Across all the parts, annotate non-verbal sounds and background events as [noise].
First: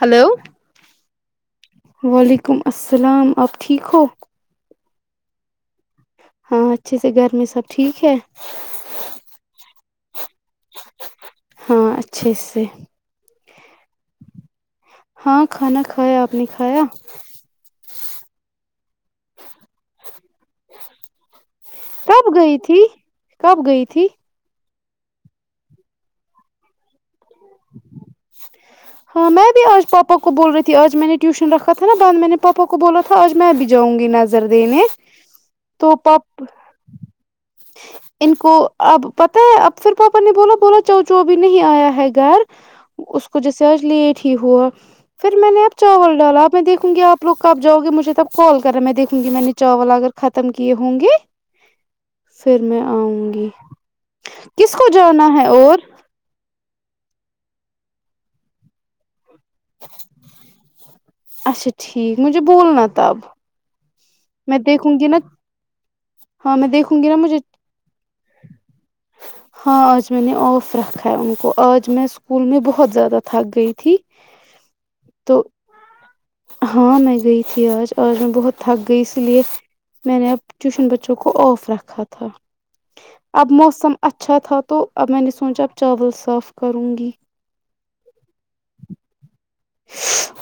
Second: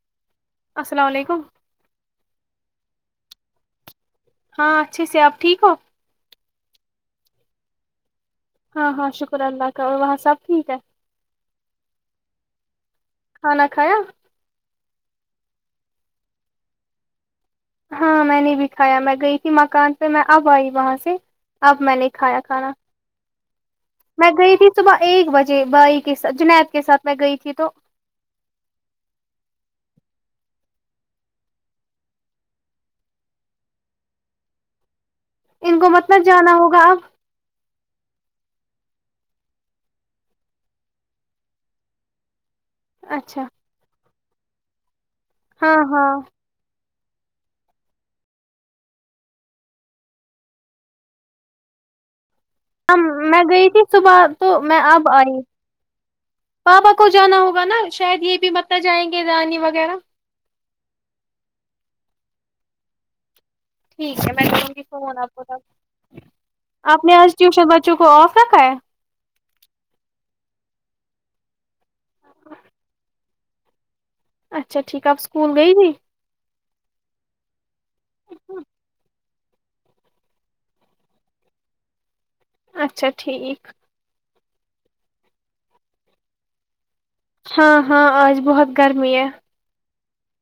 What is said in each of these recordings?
hello السلام علیکم وعلیکم السلام آپ ٹھیک ہو ہاں اچھے سے آپ ٹھیک ہو ہاں اچھے سے گھر میں سب ٹھیک ہے ہاں ہاں شکر اللہ کا اور وہاں سب ٹھیک ہے ہاں اچھے سے کھانا کھایا ہاں کھانا کھایا آپ نے کھایا ہاں میں نے بھی کھایا میں گئی تھی مکان پے میں اب آئی وہاں سے اب میں نے کب کھایا گئی کھانا تھی کب گئی تھی میں گئی تھی صبح ایک بجے بھائی کے سات جنید کے ساتھ میں گئی تھی تو [inaudible] ہاں میں بھی آج پاپا کو بول رہی تھی آج میں نے ٹیوشن رکھا تھا بعد میں نے پاپا کو بولا تھا تھا آج میں بھی جاؤں گی نظر دینے ان کو تو پاپ مطلب جانا ہوگا اب ان کو اب پتہ ہے اب پھر پاپا نے بولا بولا جاؤ جاؤ ابھی نہیں آیا ہے گھر اس کو اچھا جیسے آج لیٹ ہی ہوا پھر میں نے ہاں اب ہاں چاول ڈالا میں دیکھوں گی آپ لوگ کب جاؤ گے مجھے تب کال کرے میں دیکھوں گی میں نے چاول اگر ختم کیے ہوں گے پھر میں ہم آؤں میں گی گئی تھی صبح تو کس کو جانا ہے اور پابا کو جانا ہوگا نا شاید یے بھی متہ جائیں گے رانی وغیرہ اچھا ٹھیک مجھے بولنا تب ٹھیک ہے میں کروں گی فون آپ کو تب ہاں میں دیکھوں آپ گی نے نا آج مجھے ٹیوشن بچوں کو آف رکھا ہے ہاں آج میں نے آف رکھا ہے ان کو آج میں اسکول میں بہت زیادہ تھک گئی تھی اچھا ٹھیک ہے آپ تو اسکول گئی تھی ہاں میں گئی تھی آج آج میں بہت تھک گئی اسی لیے میں نے اب ٹیوشن بچوں کو آف رکھا تھا اچھا اب ٹھیک موسم اچھا تھا تو اب میں نے سوچا اب چاول صاف کروں گی ہاں ہاں آج بہت گرمی ہے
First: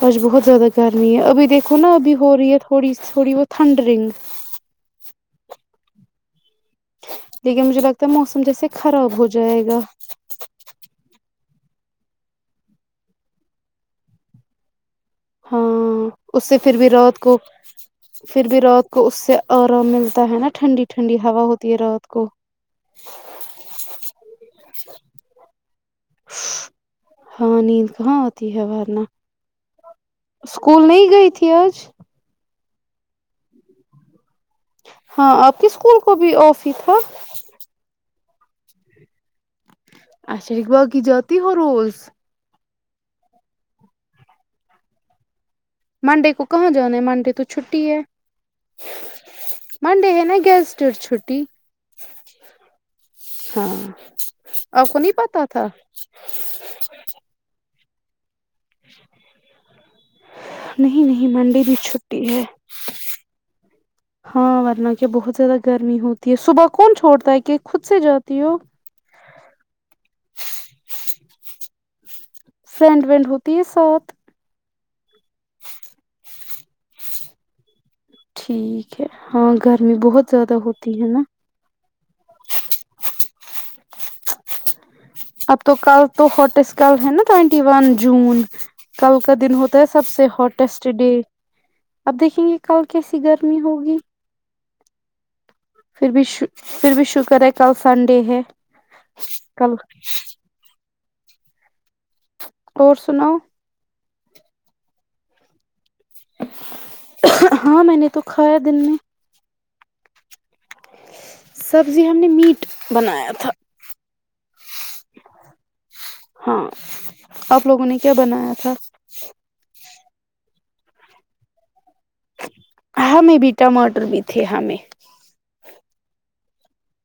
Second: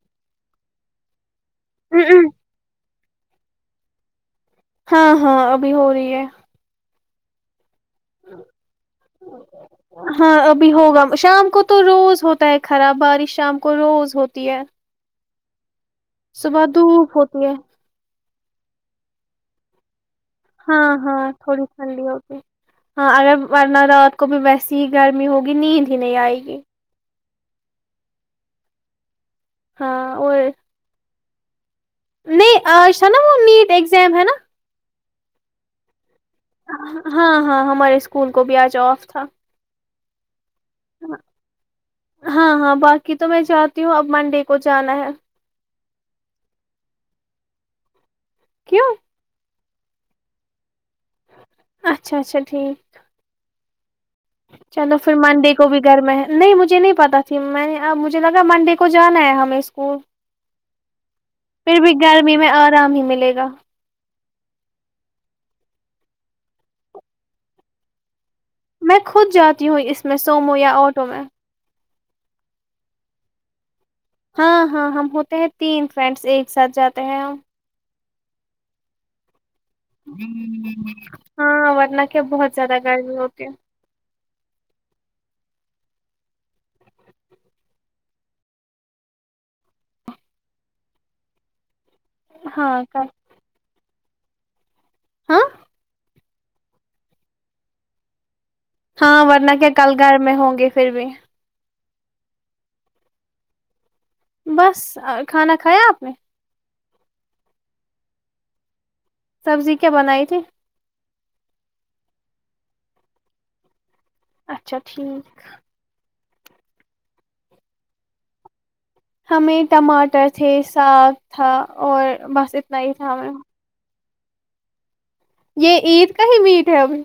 آج بہت زیادہ گرمی ہے ابھی دیکھو نا ابھی ہو رہی ہے تھوڑی تھوڑی بہت تھنڈ رنگ ہاں ہاں ابھی ہو رہی ہے لیکن مجھے لگتا ہے موسم جیسے خراب ہو جائے گا ہاں ابھی ہوگا شام کو تو روز ہوتا ہے خراب بارش شام کو روز ہوتی ہے ہاں اس سے صبح پھر بھی دھوپ رات کو ہوتی ہے پھر بھی رات کو اس سے آرام ملتا ہے نا ہاں ٹھنڈی ٹھنڈی ہاں ہوا تھوڑی ہوتی ہے ٹھنڈی رات کو ہوتی ہے ہاں اگر ورنہ رات کو بھی ویسی ہی گرمی ہوگی نیند ہی نہیں آئے گی ہاں نیند کہاں آتی ہے وارنہ ہاں اور اسکول نہیں گئی تھی آج نہیں آج تھا نا وہ نیٹ اگزم ہے نا ہاں آپ کے اسکول کو بھی آف ہی تھا ہاں ہاں ہمارے اسکول کو بھی آج آف تھا اچھا باقی جاتی ہو روز ہاں ہاں باقی تو میں جاتی ہوں اب منڈے کو جانا ہے مانڈے کو کہاں جانا ہے مانڈے تو چھٹی ہے کیوں منڈے ہے نا گیسٹر چھٹی اچھا اچھا ٹھیک ہاں آپ چلو کو نہیں پھر پتا منڈے تھا کو بھی گھر میں ہے نہیں مجھے نہیں پتہ تھی میں اب مجھے لگا منڈے کو جانا ہے ہمیں اسکول نہیں نہیں منڈے پھر بھی چھٹی گرمی ہے میں آرام ہی ملے گا ہاں ورنہ کیا بہت زیادہ گرمی ہوتی ہے صبح کون چھوڑتا ہے کہ خود سے جاتی ہو میں خود جاتی ہوں اس میں سومویا آٹو میں فرینڈ ورینڈ ہوتی ہے ساتھ ہاں ہاں ہم ہوتے ہیں تین فرینڈس ایک ساتھ جاتے ہیں ہم ٹھیک ہے ہاں گرمی بہت زیادہ ہوتی ہے نا ہاں ورنہ کیا بہت زیادہ گرمی ہوتی ہے اب تو کل تو ہوٹسٹ کل ہے نا ٹوینٹی ون جون کل کا دن ہوتا ہے سب سے ہاٹیسٹ ڈے اب دیکھیں گے کل کیسی گرمی ہوگی ہاں پھر بھی پھر بھی شکر ہے کل سنڈے ہے ہاں ورنہ کیا کل گھر میں ہوں گے پھر بھی اور سناؤ بس کھانا کھایا آپ نے ہاں میں نے تو کھایا دن میں سبزی کیا بنائی تھی سبزی ہم نے میٹ بنایا تھا اچھا ٹھیک ہاں آپ لوگوں نے کیا بنایا تھا آج ہمیں ٹماٹر تھے ساگ تھا اور بس اتنا ہی تھا ہمیں ٹماٹر بھی تھے ہمیں یے عید کا ہی میٹ ہے ابھی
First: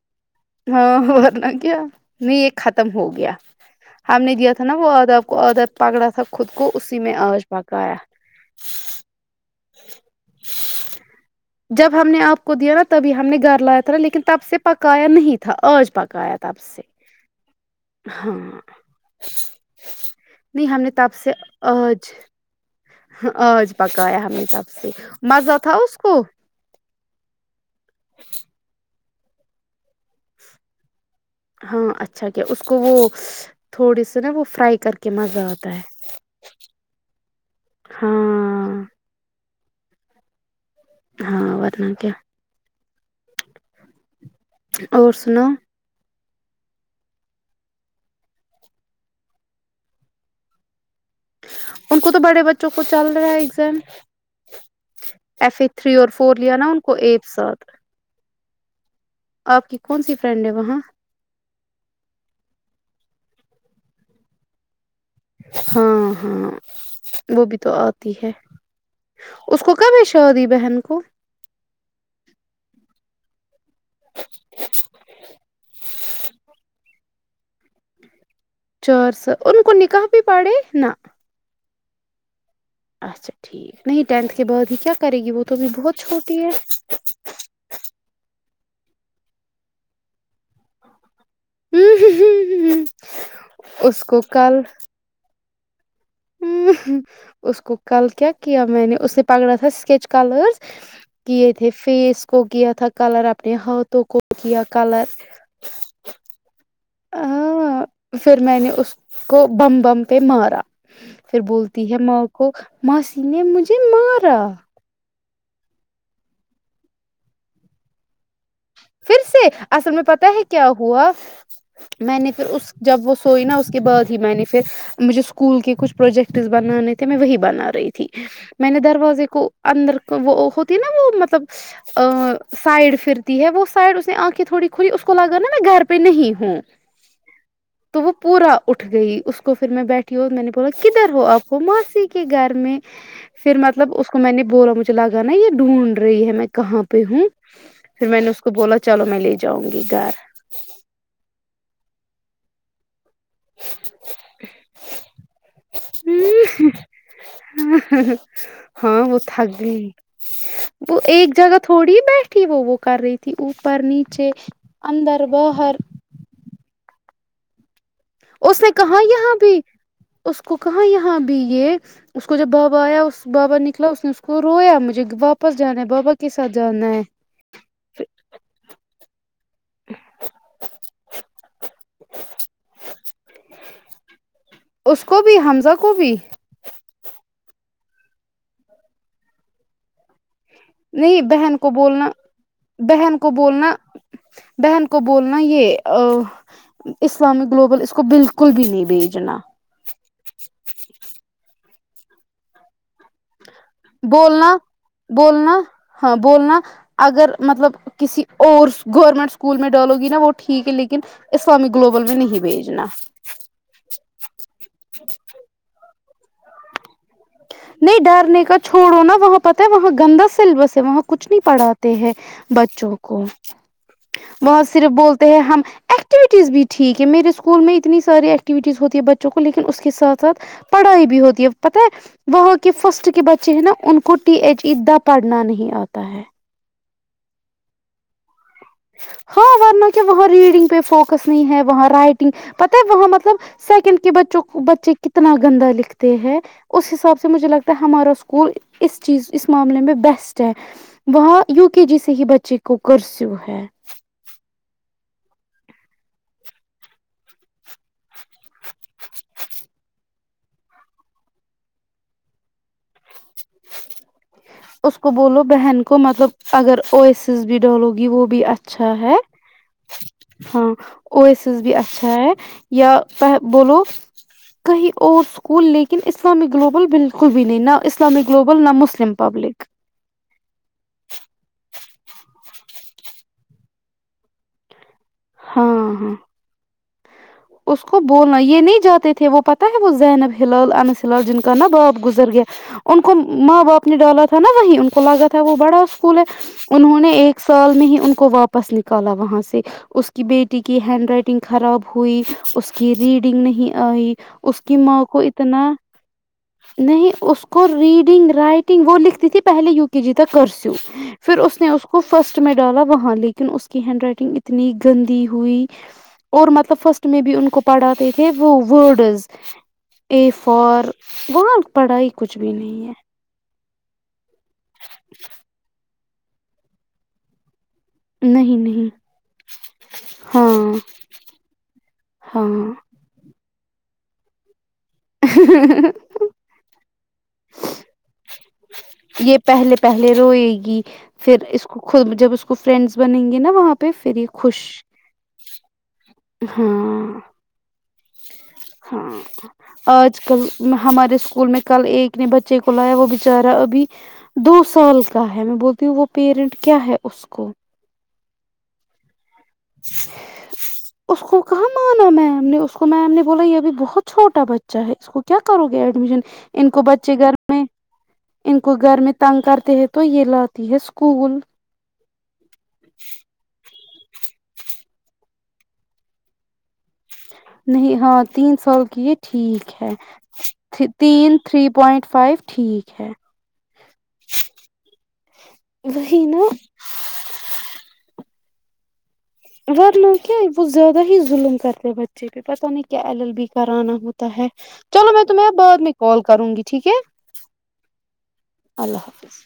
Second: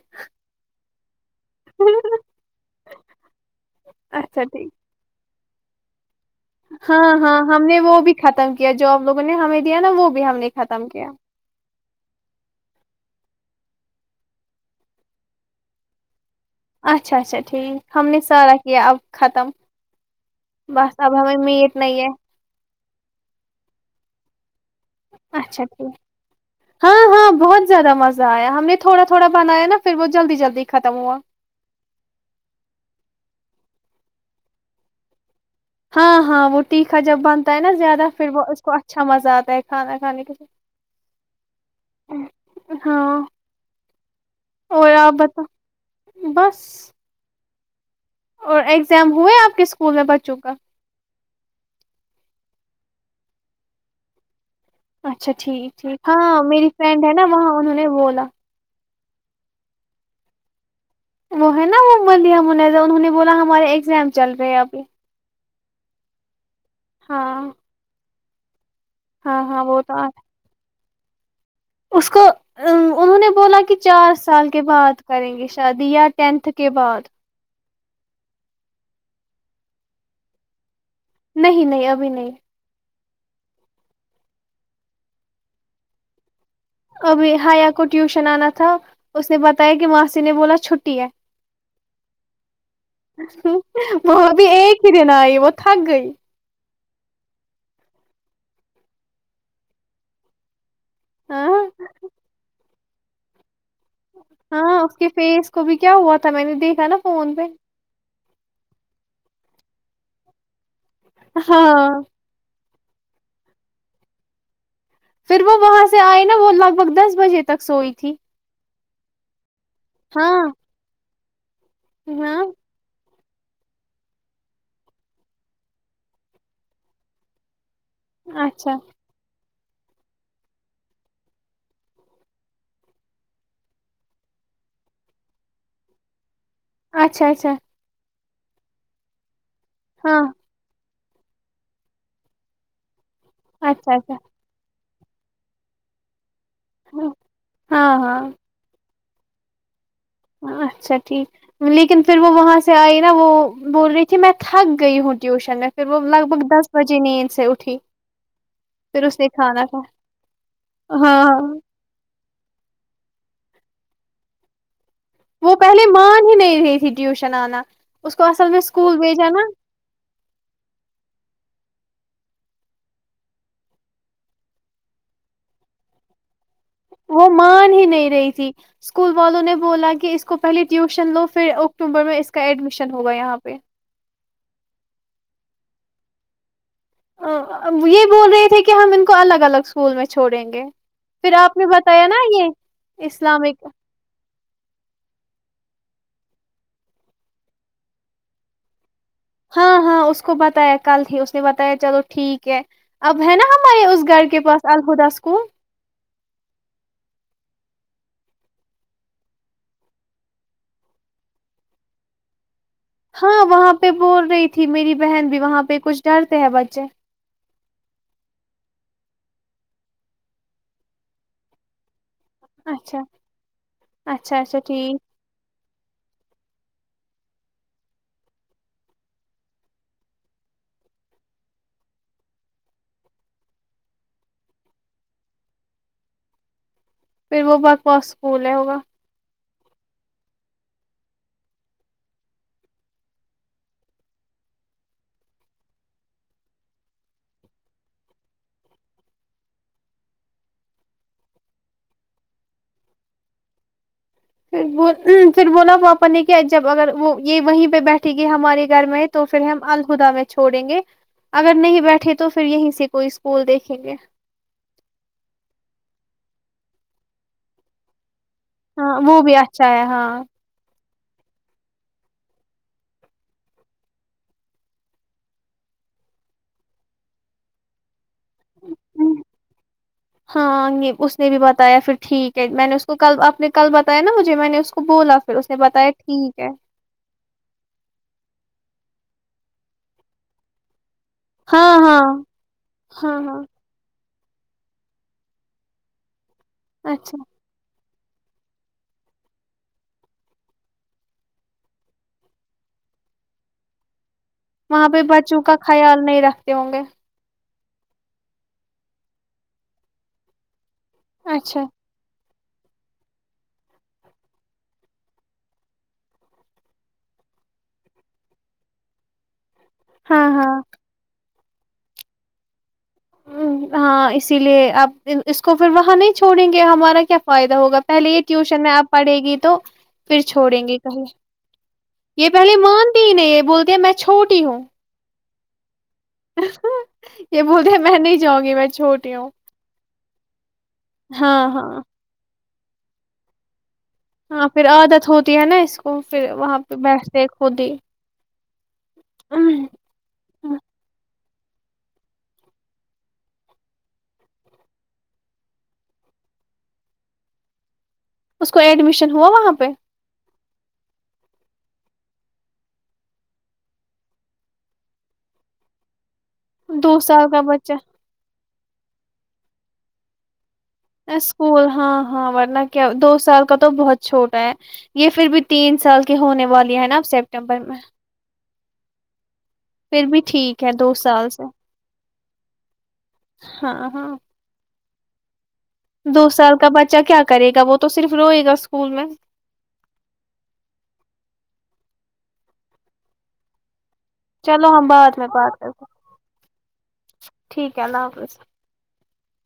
ہاں ورنہ کیا نہیں یہ ختم ہو گیا ہم نے اچھا دیا تھا ٹھیک نا وہ ادب ادا پگڑا تھا خود کو اسی ہاں میں ہاں آج ہم نے پکایا وہ بھی ختم کیا جو آپ لوگوں نے ہمیں دیا نا وہ بھی ہم نے ختم کیا جب ہم نے آپ کو دیا نا تبھی ہم نے گھر لایا تھا نا لیکن تب سے پکایا نہیں تھا آج پکایا تھا اچھا اچھا ٹھیک ہم نے سارا کیا اب ختم نہیں ہم نے بس اب تب سے ہمیں میٹ نہیں ہے آج آج پکایا ہمیں سب سے مزہ اچھا تھا اس ٹھیک کو ہاں ہاں بہت زیادہ مزہ آیا ہم نے تھوڑا تھوڑا بنایا نا پھر وہ جلدی جلدی ختم ہوا ہاں اچھا کیا اس کو وہ تھوڑی سی نا وہ فرائی کر کہ مزہ آتا ہے ہاں ہاں وہ تٹیکھا جب بنتا ہے نا زیادہ پھر وہ اس کو ہاں اچھا مزہ آتا ہے کھانا کھانے کے لی ہاں ورنہ کیا ہاں اور آپ بتا بس اور ایگزام ہوئے آپ کے اسکول میں بچوں کا ان کو تو بڑے بچوں کو چل رہا ہے ایگزام اچھا ایف اے ٹھیک تھری اور فور لیا نا ان کو ایک ساتھ میں بولا آپ کی کون سی فرینڈ ہے وہاں وہ ہے نا وہ منیہ منیزہ انہوں نے بولا ہمارے ایگزام چل رہے ہیں ابھی ہاں ہاں وہ ہاں بھی تو آتی ہے ہاں اس ہاں کو وہ تو کب ہے آ- شادی بہن کو اس کو ا انہوں نے بولا کہ چار سال کے بعد کریں گے شادی یا ٹینتھ کے بعد چار سا ل ان کو نکاح بھی پڑے نا نہیں نہیں ابھی نہیں اچھا ٹھیک نہیں ٹینتھ کے بعد ہی کیا کرے گی وہ تو ابھی بہت چھوٹی ہے ابھی ہیا کو ٹیوشن آنا تھا اس نے بتایا کہ ماسی نے بولا چھٹی ہے اس [unintelligible] کو وہاں بھی ایک پھرے ن یہ وہ تھک گئی ہ اس کو کل کیا کیا میں نے اس نے پکڑا تھا اسکیچ کلرس ہاں کیے تھے فیس کو کیا تھا کلر اپنے ہاٹھ ہاں اس کے فیس کو بھی کیا ہوا تھا میں نے دیکھا نا فون پہ ہاں پھر میں نے اس کو بندھ بندہ کے مارا پھر ہاں بولتی ہے ماں کو ماسی نے مجھے مارا پھر وہ وہاں سے آئے نا وہ لگ بھگ دس بجے تک سوئی تھی پھر سے اصل میں پتا ہاں ہے کیا ہوا میں نے ہاں پھر اس جب وہ سوئی نا اس کے بعد ہی میں نے پھر مجھے اسکول کے کچھ پروجیکٹس بنانے تھے میں وہی بنا رہی تھی میں اچھا نے دروازے کو اندر وہ ہوتی نا وہ مطلب ا سائڈ پھرتی ہے وہ سائڈ اسے آنکھیں تھوڑی کھلی اس کو لگا میں گھر پہ نہیں ہوں اچھا اچھا تو وہ پورا اٹھ گئی اس کو پھر میں بیٹھی ہاں اور میں نے کدھر ہو آپ کو موسی کے گھر میں پھر مطلب اچھا اس اچھا کو میں نے بولا مجھے لگا نا یے ڈھونڈ رہی ہے میں کہاں پے ہوں ہاں پھر میں ہاں نے اس تو بولا چلو میں لے جاؤں گی گھر اچھا ٹھیک لیکن پھر وہ وہاں سے آئی نا وہ بول رہی تھی میں تھک گئی ہوں ٹیوشن میں پھر وہ لگ بگ دس بجے نیند سے اٹھی ہاں پھر وہ اس نے تھک کھانا گئی تھا وہ ایک ہاں جگہ تو تھوڑی بیٹھی وہ وہ کر رہی تھی اوپر نیچے اندر وہ باہر پہلے مان ہی نہیں رہی تھی ٹیوشن آنا اس کو اصل میں نے اسکول کہاں بھیجا یہاں نا بھی اس کو کہاں یہاں بھی یے اس کو جب بابا آیا اس بابا نکلا اس نے اس کو رویا مجھے واپس جانا ہے بابا کے ساتھ جانا ہے وہ مان ہی نہیں رہی تھی اسکول والوں نے بولا کہ اس کو پہلے ٹیوشن لو پھر اکتوبر میں اس کا ایڈمیشن ہوگا یہاں پے اس کو بھی حمزہ کو بھی یے بول رہے تھے کہ ہم ان کو الگ الگ اسکول میں چھوڑیں گے نہیں پھر آپ بہن نے کو بتایا بولنا نا یے بہن کو اسلامک بولنا بہن کو بولنا یے آ اسلامک گلوبل اس کو بالکل بھی نہیں بھیجنا ہاں ہاں اس کو بتایا کل ہی اس نے بتایا چلو ٹھیک ہے اب ہے نا ہمارے اس گھر کے بولنا پاس الہدہ اسکول بولنا ہاں بولنا اگر مطلب کسی اور گورنمنٹ اسکول میں ڈالو گی نا وہ ٹھیک ہے لیکن اس سال میں گلوبل بھی نہیں بیجنا ہاں وہاں پے بول رہی تھی میری بہن بھی وہاں پے کچھ ڈرتے ہیں بچے نہیں ڈرنے کا چھوڑو نا وہاں پتہ ہے وہاں گندا سیلبس ہے وہاں کچھ نہیں پڑھاتے تے ہیں بچوں اچھا کو اچھا اچھا وہاں صرف ٹھیک بولتے ہیں ہم ایکٹیویٹیز بھی ٹھیک ہے میرے اسکول میں اتنی ساری ایکٹیویٹیز ہوتی ہے بچوں کو لیکن اس کے ساتھ ساتھ پڑھائی بھی ہوتی ہے پتہ ہے وہاں کے فرسٹ کے بچے ہیں نا ان کو ٹی ایچ یی اتنا پڑھنا نہیں آتا ہے پھر وہ بکواس اسکول ہے ہوگا ہاں ورنہ کیا وہاں ریڈنگ پے فوکس نہیں ہے وہاں رائٹنگ پتہ ہے وہاں مطلب سیکنڈ کے بچوں کو بچے کتنا گندا لکھتے ہیں اس حساب سے مجھے لگتا ہے ہمارا اسکول اس چیز اس معاملے میں بیسٹ ہے وہاں یو کے جی سے ہی بچے کو کرسو ہے پھر وہ ام پھر بولا وہپ نے کیا جب اگر وہ یے وہیں پے بیٹھے گی ہمارے گھر میں تو پھر ہم الہدا میں چھوڑیں گے اگر نہیں بیٹھے تو پھر یہیں سے کوئی اسکول دیکھیں گے اس کو بولو بہن کو مطلب اگر او ایس ایس بھی ڈالو گی وہ بھی اچ اچھا ہاں ہے وہ بھی اچھا ہے ہاں ہاں او ایس ایس بھی اچھا پہے بولو کہیں اور اسکول لیکن اسلامک گلوبل بالکل بھی نہیں نہ اسلامک گلوبل نہ مسلم پبلک ہاں اس نے بھی بتایا پھر ٹھیک ہے میں نے اس کو کل آپ نے کل بتایا نا مجھے میں نے اس کو بولا پھر اسے نے ہاں بتایا ہاں ٹھیک ہے اس کو بولنا یے نہیں جاتے تھے وہ پتہ ہے وہ زینب ہلاب انس ہلاب جن کا نا ہاں باپ ہاں گزر گیا ان کو ہاں ہاں ماں باپ ڈالا تھا نا وہی ان کو لگا تھا وہ بڑا اسکول ہے انہوں نے اچھا ایک سال میں ہی ان کو واپس نکالا وہاں سے اس کی بیٹی کی ہینڈ رائٹنگ خراب ہوئی اس کی ریڈنگ نہیں آئی اس کی وہاں پہ ماں کو بچوں کا اتنا خیال نہیں رکھتے ہوں گے نہیں اس کو ریڈنگ رائٹنگ وہ لکھتی تھی پہلے یو کے جی تک کرسیو پھر اس اچھا نے اس کو فرسٹ میں ڈالا وہاں لیکن اس کی ہینڈ رائٹنگ اتنی گندی ہوئی اور مطلب فرسٹ میں بھی ان کو پڑھاتے تھے وہ ورڈز ہاں اے ہاں فار وہاں پڑھائی کچھ بھی نہیں ہے ہاں اسی لیے آپ اس کو پھر وہاں نہیں چھوڑیں گے ہمارا کیا فائدہ ہوگا پہلے ہی نہیں ٹیوشن میں نہیں آپ پڑھے گی تو پھر چھوڑیں گے ہاں کہیں یہ پہلے ہاں مانتے ہی نہیں یہ بولتے میں چھوٹی ہوں [unintelligible] [inaudible] یہ بولتے ہے میں نہیں جاؤں گی میں چھوٹی ہوں یہ پہلے پہلے روئے گی پھر ہاں اس ہاں کو جب اس کو فرینڈس بنیں گے نا وہاں پہ یہ ہاں خوش پھر عادت ہوتی ہے نا اس کو پھر وہاں پہ ہاں بیٹھتے خود ہی ہاں آج کل ہمارے اسکول میں کل ایک نے بچے کو لایا وہ بچارا ابھی دو سال کا ہے میں بولتی ہوں وہ پیرنٹ کیا ہے اس کو اس کو ایڈمیشن ہوا وہاں پہ [inaudible] اس کو کہاں مانا میم نے اس کو میم نے بولا یہ ا بھی بہت چھوٹا بچہ ہے اس کو کیا کیا کرو گی ایڈمیشن ان کو دو بچے سال گھر کا میں بچہ ان کو گھر میں تنگ کرتے ہیں تو یہ لاتی ہے اسک اسکول ہاں ہاں ورنہ کیا دو سال کا تو بہت چھوٹا ہے یہ پھر بھی تین سال کی ہونے والی ہے نا سپٹمبر میں نہیں ہاں تین سال کی یہ ٹھیک ہے پھر بھی ٹھیک ہے دو سال تین سے تری پوائنٹ فائیو ٹھیک ہے ہاں ہاں دو وہی نا سال کا بچہ کیا کرے گا وہ تو صرف روئے گا اسکول میں ورنہ کیا وہ زیادہ ہی ظلم کرتے بچے پہ پتہ نہیں کیا ایل ایل بی کرانا ہوتا ہے ہم چلو بعد میں تمہیں بات بعد کرتے میں کال کروں گی ٹھیک ہے ٹھیک ہے اللہ حافظ اللہ حافظ